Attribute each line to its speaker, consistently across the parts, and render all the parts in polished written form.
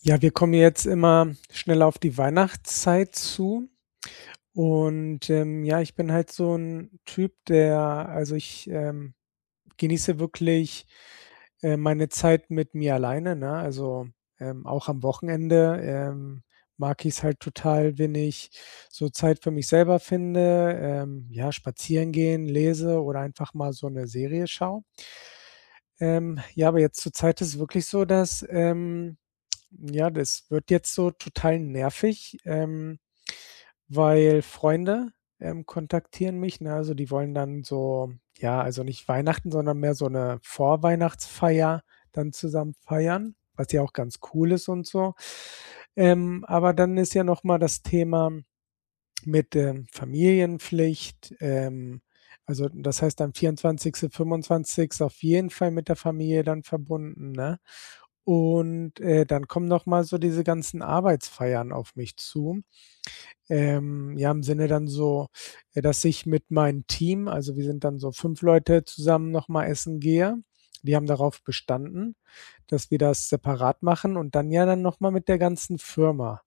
Speaker 1: Ja, wir kommen jetzt immer schneller auf die Weihnachtszeit zu und, ja, ich bin halt so ein Typ, der also, ich, genieße wirklich, meine Zeit mit mir alleine, ne? Also, auch am Wochenende, mag ich's halt total, wenn ich so Zeit für mich selber finde, ja, spazieren gehen, lese oder einfach mal so eine Serie schaue. Ja, aber jetzt zur Zeit ist es wirklich so, dass, ja, das wird jetzt so total nervig, weil Freunde, kontaktieren mich, ne? Also, die wollen dann so ja, also nicht Weihnachten, sondern mehr so eine Vorweihnachtsfeier dann zusammen feiern, was ja auch ganz cool ist und so. Aber dann ist ja noch mal das Thema mit, Familienpflicht, also das heißt am 24., 25. auf jeden Fall mit der Familie dann verbunden, ne? Und, dann kommen noch mal so diese ganzen Arbeitsfeiern auf mich zu. Ja, im Sinne dann so, dass ich mit meinem Team also wir sind dann so 5 Leute zusammen noch mal essen gehe. Die haben darauf bestanden, dass wir das separat machen und dann ja dann noch mal mit der ganzen Firma.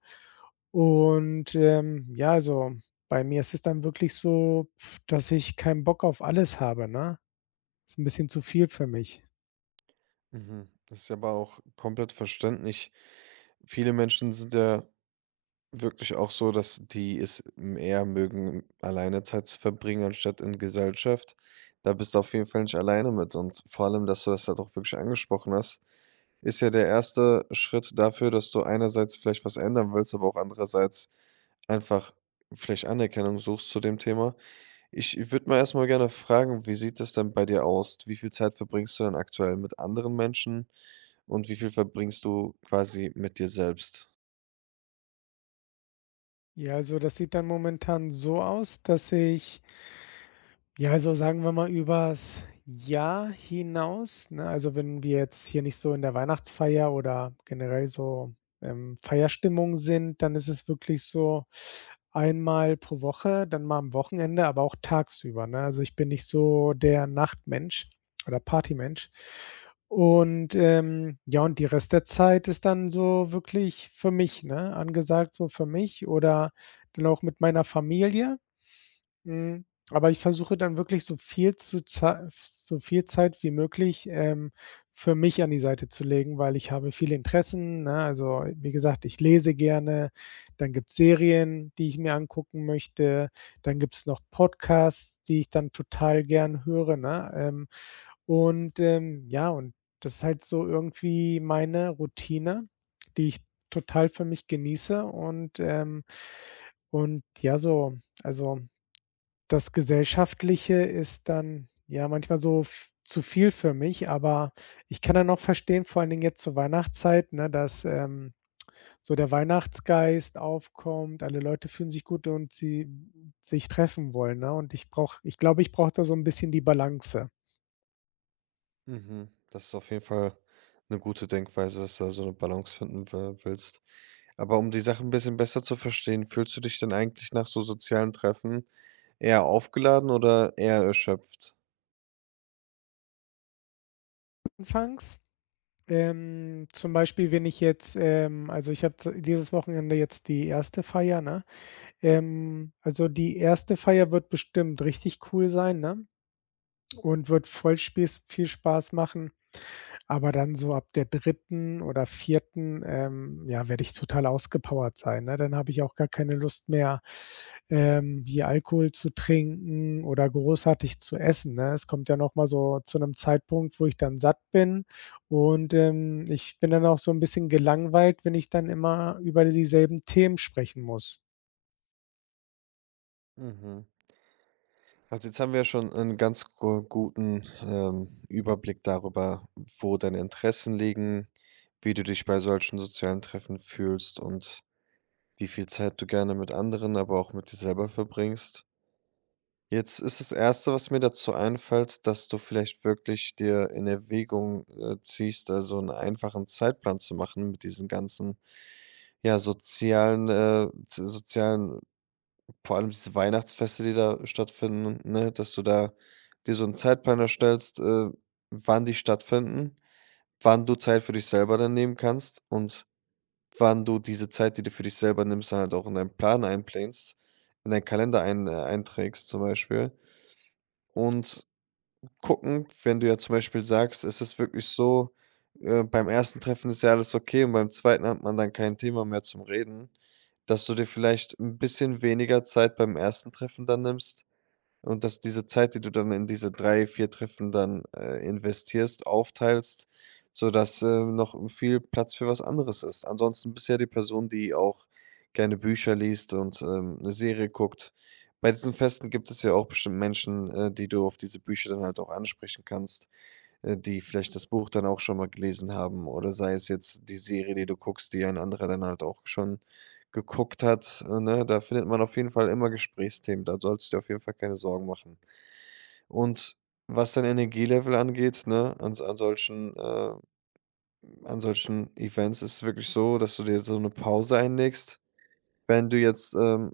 Speaker 1: Und, ja, also, bei mir ist es dann wirklich so, pf, dass ich keinen Bock auf alles habe, ne? Ist ein bisschen zu viel für mich.
Speaker 2: Mhm. Das ist ja aber auch komplett verständlich. Viele Menschen sind ja wirklich auch so, dass die es eher mögen, alleine Zeit zu verbringen, anstatt in Gesellschaft. Da bist du auf jeden Fall nicht alleine mit. Und vor allem, dass du das halt auch wirklich angesprochen hast, ist ja der erste Schritt dafür, dass du einerseits vielleicht was ändern willst, aber auch andererseits einfach vielleicht Anerkennung suchst zu dem Thema. Ich würde mal erstmal gerne fragen, wie sieht das denn bei dir aus? Wie viel Zeit verbringst du denn aktuell mit anderen Menschen und wie viel verbringst du quasi mit dir selbst?
Speaker 1: Ja, also, das sieht dann momentan so aus, dass ich ja, also sagen wir mal übers Jahr hinaus, ne? Also, wenn wir jetzt hier nicht so in der Weihnachtsfeier oder generell so, Feierstimmung sind, dann ist es wirklich so einmal pro Woche, dann mal am Wochenende, aber auch tagsüber, ne? Also, ich bin nicht so der Nachtmensch oder Partymensch. Und, ja, und die Rest der Zeit ist dann so wirklich für mich, ne, angesagt so für mich oder dann auch mit meiner Familie. Mhm. Aber ich versuche dann wirklich so viel zu Zei so viel Zeit wie möglich, für mich an die Seite zu legen, weil ich habe viele Interessen, ne? Also, wie gesagt, ich lese gerne, dann gibt's Serien, die ich mir angucken möchte, dann gibt's noch Podcasts, die ich dann total gern höre, ne? Und, ja, und das ist halt so irgendwie meine Routine, die ich total für mich genieße und ja, so also das Gesellschaftliche ist dann, ja, manchmal so v zu viel für mich, aber ich kann dann auch verstehen, vor allen Dingen jetzt zur Weihnachtszeit, ne, dass, so der Weihnachtsgeist aufkommt. Alle Leute fühlen sich gut und sie sich treffen wollen, ne? Und ich glaube, ich brauche da so ein bisschen die Balance.
Speaker 2: Mhm, das ist auf jeden Fall eine gute Denkweise, dass du da so eine Balance finden wi willst. Aber um die Sache ein bisschen besser zu verstehen, fühlst du dich denn eigentlich nach so sozialen Treffen eher aufgeladen oder eher erschöpft?
Speaker 1: Anfangs, zum Beispiel, wenn ich jetzt, also, ich habe dieses Wochenende jetzt die erste Feier, ne? Also, die erste Feier wird bestimmt richtig cool sein, ne? Und wird voll spieß viel Spaß machen. Aber dann so ab der dritten oder vierten, ja, werde ich total ausgepowert sein, ne? Dann habe ich auch gar keine Lust mehr, hier Alkohol zu trinken oder großartig zu essen, ne? Es kommt ja noch mal so zu 'nem Zeitpunkt, wo ich dann satt bin und, ich bin dann auch so 'n bisschen gelangweilt, wenn ich dann immer über dieselben Themen sprechen muss.
Speaker 2: Mhm. Also jetzt haben wir ja schon einen ganz gu guten, Überblick darüber, wo deine Interessen liegen, wie du dich bei solchen sozialen Treffen fühlst und wie viel Zeit du gerne mit anderen, aber auch mit dir selber verbringst. Jetzt ist das Erste, was mir dazu einfällt, dass du vielleicht wirklich dir in Erwägung ziehst, also einen einfachen Zeitplan zu machen mit diesen ganzen, ja, sozialen, z sozialen, vor allem diese Weihnachtsfeste, die da stattfinden, ne, dass du da dir so 'n Zeitplan erstellst, wann die stattfinden, wann du Zeit für dich selber dann nehmen kannst und wann du diese Zeit, die du für dich selber nimmst, dann halt auch in deinen Plan einplanst, in deinen Kalender einträgst zum Beispiel. Und gucken, wenn du ja zum Beispiel sagst, es ist wirklich so, beim ersten Treffen ist ja alles okay und beim zweiten hat man dann kein Thema mehr zum Reden, dass du dir vielleicht ein bisschen weniger Zeit beim ersten Treffen dann nimmst und dass diese Zeit, die du dann in diese 3 4 Treffen dann investierst, aufteilst, sodass noch viel Platz für was anderes ist. Ansonsten bist du ja die Person, die auch gerne Bücher liest und, 'ne Serie guckt. Bei diesen Festen gibt es ja auch bestimmt Menschen, die du auf diese Bücher dann halt auch ansprechen kannst, die vielleicht das Buch dann auch schon mal gelesen haben, oder sei es jetzt die Serie, die du guckst, die ein anderer dann halt auch schon geguckt hat, ne? Da findet man auf jeden Fall immer Gesprächsthemen, da sollst du dir auf jeden Fall keine Sorgen machen. Und was dein Energielevel angeht, ne, an solchen Events ist es wirklich so, dass du dir so eine Pause einlegst. Wenn du jetzt, ähm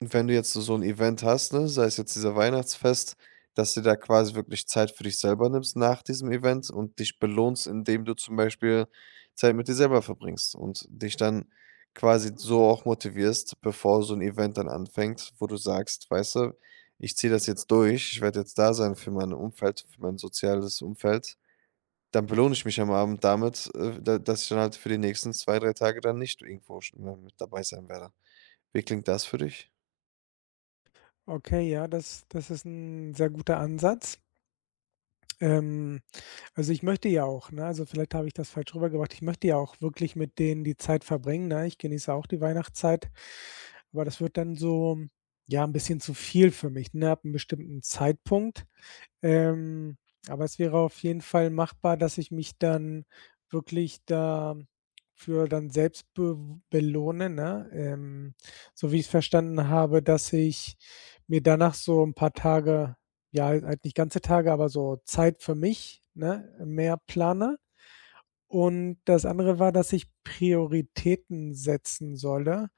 Speaker 2: wenn du jetzt so 'n Event hast, ne, sei es jetzt dieser Weihnachtsfest, dass du da quasi wirklich Zeit für dich selber nimmst nach diesem Event und dich belohnst, indem du zum Beispiel Zeit mit dir selber verbringst und dich dann quasi so auch motivierst, bevor so 'n Event dann anfängt, wo du sagst: „Weißt du, ich ziehe das jetzt durch, ich werde jetzt da sein für mein Umfeld, für mein soziales Umfeld.“ Dann belohne ich mich am Abend damit, da dass ich dann halt für die nächsten 2 3 Tage dann nicht irgendwo sch m mit dabei sein werde. Wie klingt das für dich?
Speaker 1: Okay, ja, das ist 'n sehr guter Ansatz. Ähm, also, ich möchte ja auch, ne also, vielleicht habe ich das falsch rübergebracht. Ich möchte ja auch wirklich mit denen die Zeit verbringen, ne? Ich genieße auch die Weihnachtszeit, aber das wird dann so, ja, ein bisschen zu viel für mich, ne, ab 'nem bestimmten Zeitpunkt. Ähm, aber es wäre auf jeden Fall machbar, dass ich mich dann wirklich dafür dann selbst bew belohne, ne? So wie ich es verstanden habe, dass ich mir danach so ein paar Tage ja, halt nicht ganze Tage, aber so Zeit für mich, ne, mehr plane. Und das andere war, dass ich Prioritäten setzen solle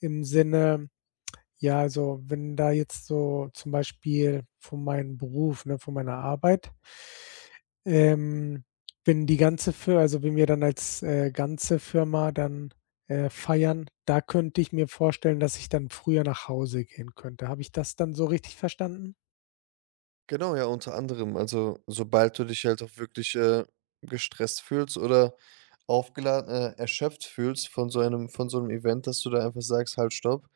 Speaker 1: im Sinne ja, also wenn da jetzt so zum Beispiel von meinem Beruf, ne, von meiner Arbeit, ähm, wenn die ganze Firma, also wenn wir dann als, ganze Firma dann, feiern, da könnte ich mir vorstellen, dass ich dann früher nach Hause gehen könnte. Habe ich das dann so richtig verstanden?
Speaker 2: Genau, ja, unter anderem. Also, sobald du dich halt auch wirklich, gestresst fühlst oder aufgeladen erschöpft fühlst von so einem Event, dass du da einfach sagst: „Halt, stopp,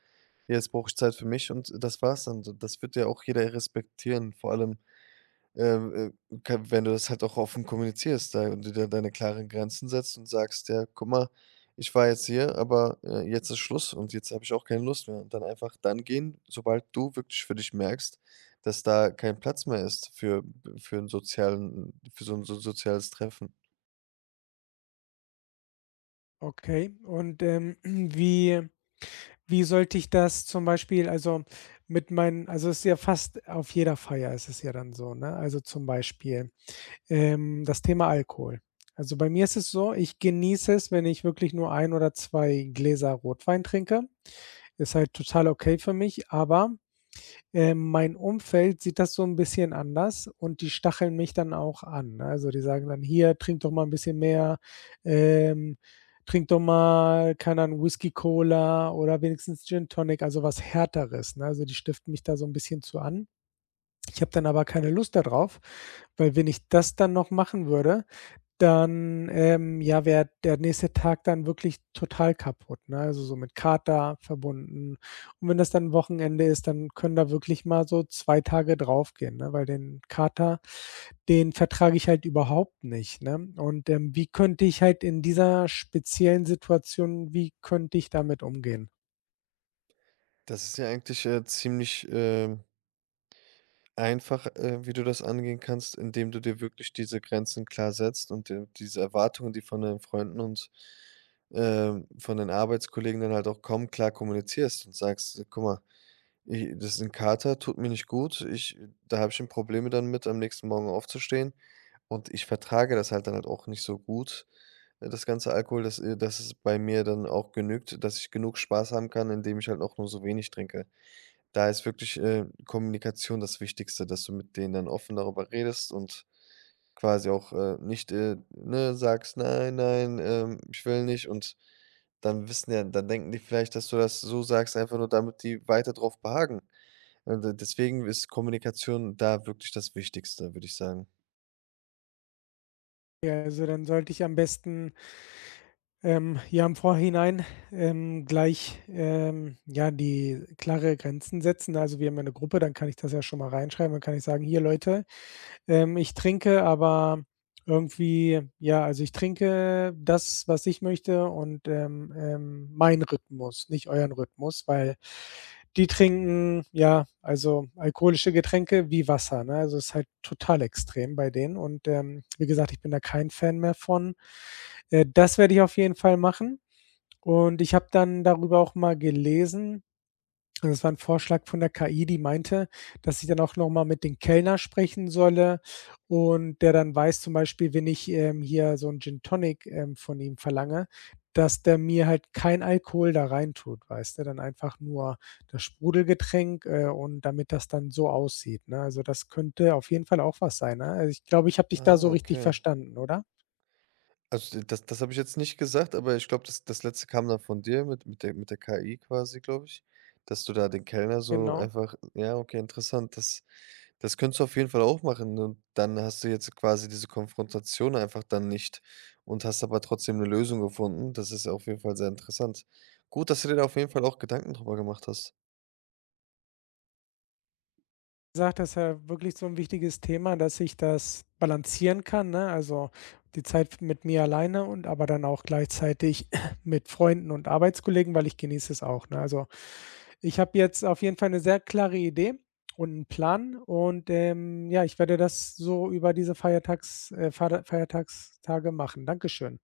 Speaker 2: jetzt brauche ich Zeit für mich und das war's dann.“ D Das wird ja auch jeder respektieren. Vor allem ka wenn du das halt auch offen kommunizierst da und dir da deine klaren Grenzen setzt und sagst: „Ja, guck mal, ich war jetzt hier, aber, jetzt ist Schluss und jetzt habe ich auch keine Lust mehr.“ Und dann einfach dann gehen, sobald du wirklich für dich merkst, dass da kein Platz mehr ist für 'n sozialen für so 'n so soziales Treffen.
Speaker 1: Okay. Und, wie sollte ich das zum Beispiel also mit meinen also, es ist ja fast auf jeder Feier ist es ja dann so, ne? Also, zum Beispiel das Thema Alkohol. Also, bei mir ist es so, ich genieße es, wenn ich wirklich nur ein oder 2 Gläser Rotwein trinke. Ist halt total okay für mich, aber, mein Umfeld sieht das so ein bisschen anders und die stacheln mich dann auch an, ne? Also, die sagen dann: „Hier, trink doch mal ein bisschen mehr, ähm, trink doch mal, keine Ahnung, Whisky Cola oder wenigstens Gin Tonic", also was Härteres, ne? Also, die stiften mich da so ein bisschen zu an. Ich habe dann aber keine Lust darauf, weil wenn ich das dann noch machen würde, dann, ja, wäre der nächste Tag dann wirklich total kaputt, ne? Also, so mit Kater verbunden. Und wenn das dann Wochenende ist, dann können da wirklich mal so 2 Tage draufgehen, ne? Weil den Kater, den vertrage ich halt überhaupt nicht, ne? Und, wie könnte ich halt in dieser speziellen Situation wie könnte ich damit umgehen?
Speaker 2: Das ist ja eigentlich, ziemlich, einfach, wie du das angehen kannst, indem du dir wirklich diese Grenzen klar setzt und dir diese Erwartungen, die von deinen Freunden und, von den Arbeitskollegen dann halt auch kommen, klar kommunizierst und sagst: „Guck mal, i das ist 'n Kater, tut mir nicht gut. Ich Da habe ich schon Probleme dann mit, am nächsten Morgen aufzustehen, und ich vertrage das halt dann halt auch nicht so gut, das ganze Alkohol, dass, dass es bei mir dann auch genügt, dass ich genug Spaß haben kann, indem ich halt auch nur so wenig trinke.“ Da ist wirklich, Kommunikation das Wichtigste, dass du mit denen dann offen darüber redest und quasi auch, nicht, ne, sagst: „Nein, nein, ich will nicht.“ Und dann wissen ja dann denken die vielleicht, dass du das so sagst, einfach nur damit die weiter drauf beharren. Deswegen ist Kommunikation da wirklich das Wichtigste, würde ich sagen.
Speaker 1: Ja, also, dann sollte ich am besten ja, im Vorhinein, gleich, ja, die klare Grenzen setzen. Also, wir haben ja 'ne Gruppe, dann kann ich das ja schon mal reinschreiben. Dann kann ich sagen: „Hier Leute, ich trinke, aber irgendwie ja, also ich trinke das, was ich möchte und, meinen Rhythmus, nicht euren Rhythmus, weil die trinken ja, also alkoholische Getränke wie Wasser, ne? Also, es ist halt total extrem bei denen und, wie gesagt, ich bin da kein Fan mehr von. Das werde ich auf jeden Fall machen und ich habe dann darüber auch mal gelesen also, es war 'n Vorschlag von der KI, die meinte, dass ich dann auch noch mal mit dem Kellner sprechen solle und der dann weiß zum Beispiel, wenn ich, hier so 'n Gin Tonic, von ihm verlange, dass der mir halt kein Alkohol da reintut, weißt du? Dann einfach nur das Sprudelgetränk, und damit das dann so aussieht, ne? Also, das könnte auf jeden Fall auch was sein, ne? Also, ich glaube, ich habe dich da
Speaker 2: Ah,
Speaker 1: so richtig
Speaker 2: okay.
Speaker 1: verstanden, oder?
Speaker 2: Also, das habe ich jetzt nicht gesagt, aber ich glaube, das Letzte kam dann von dir mit der KI quasi, glaube ich, dass du da den Kellner so
Speaker 1: Genau.
Speaker 2: einfach, ja, okay, interessant. Das könntest du auf jeden Fall auch machen und dann hast du jetzt quasi diese Konfrontation einfach dann nicht und hast aber trotzdem eine Lösung gefunden. Das ist auf jeden Fall sehr interessant. Gut, dass du dir da auf jeden Fall auch Gedanken drüber gemacht hast.
Speaker 1: Gesagt, das ist ja wirklich so ein wichtiges Thema, dass ich das balancieren kann, ne? Also, die Zeit mit mir alleine und aber dann auch gleichzeitig mit Freunden und Arbeitskollegen, weil ich genieße es auch, ne? Also, ich habe jetzt auf jeden Fall eine sehr klare Idee und einen Plan und, ja, ich werde das so über diese Feiertagstage machen. Dankeschön.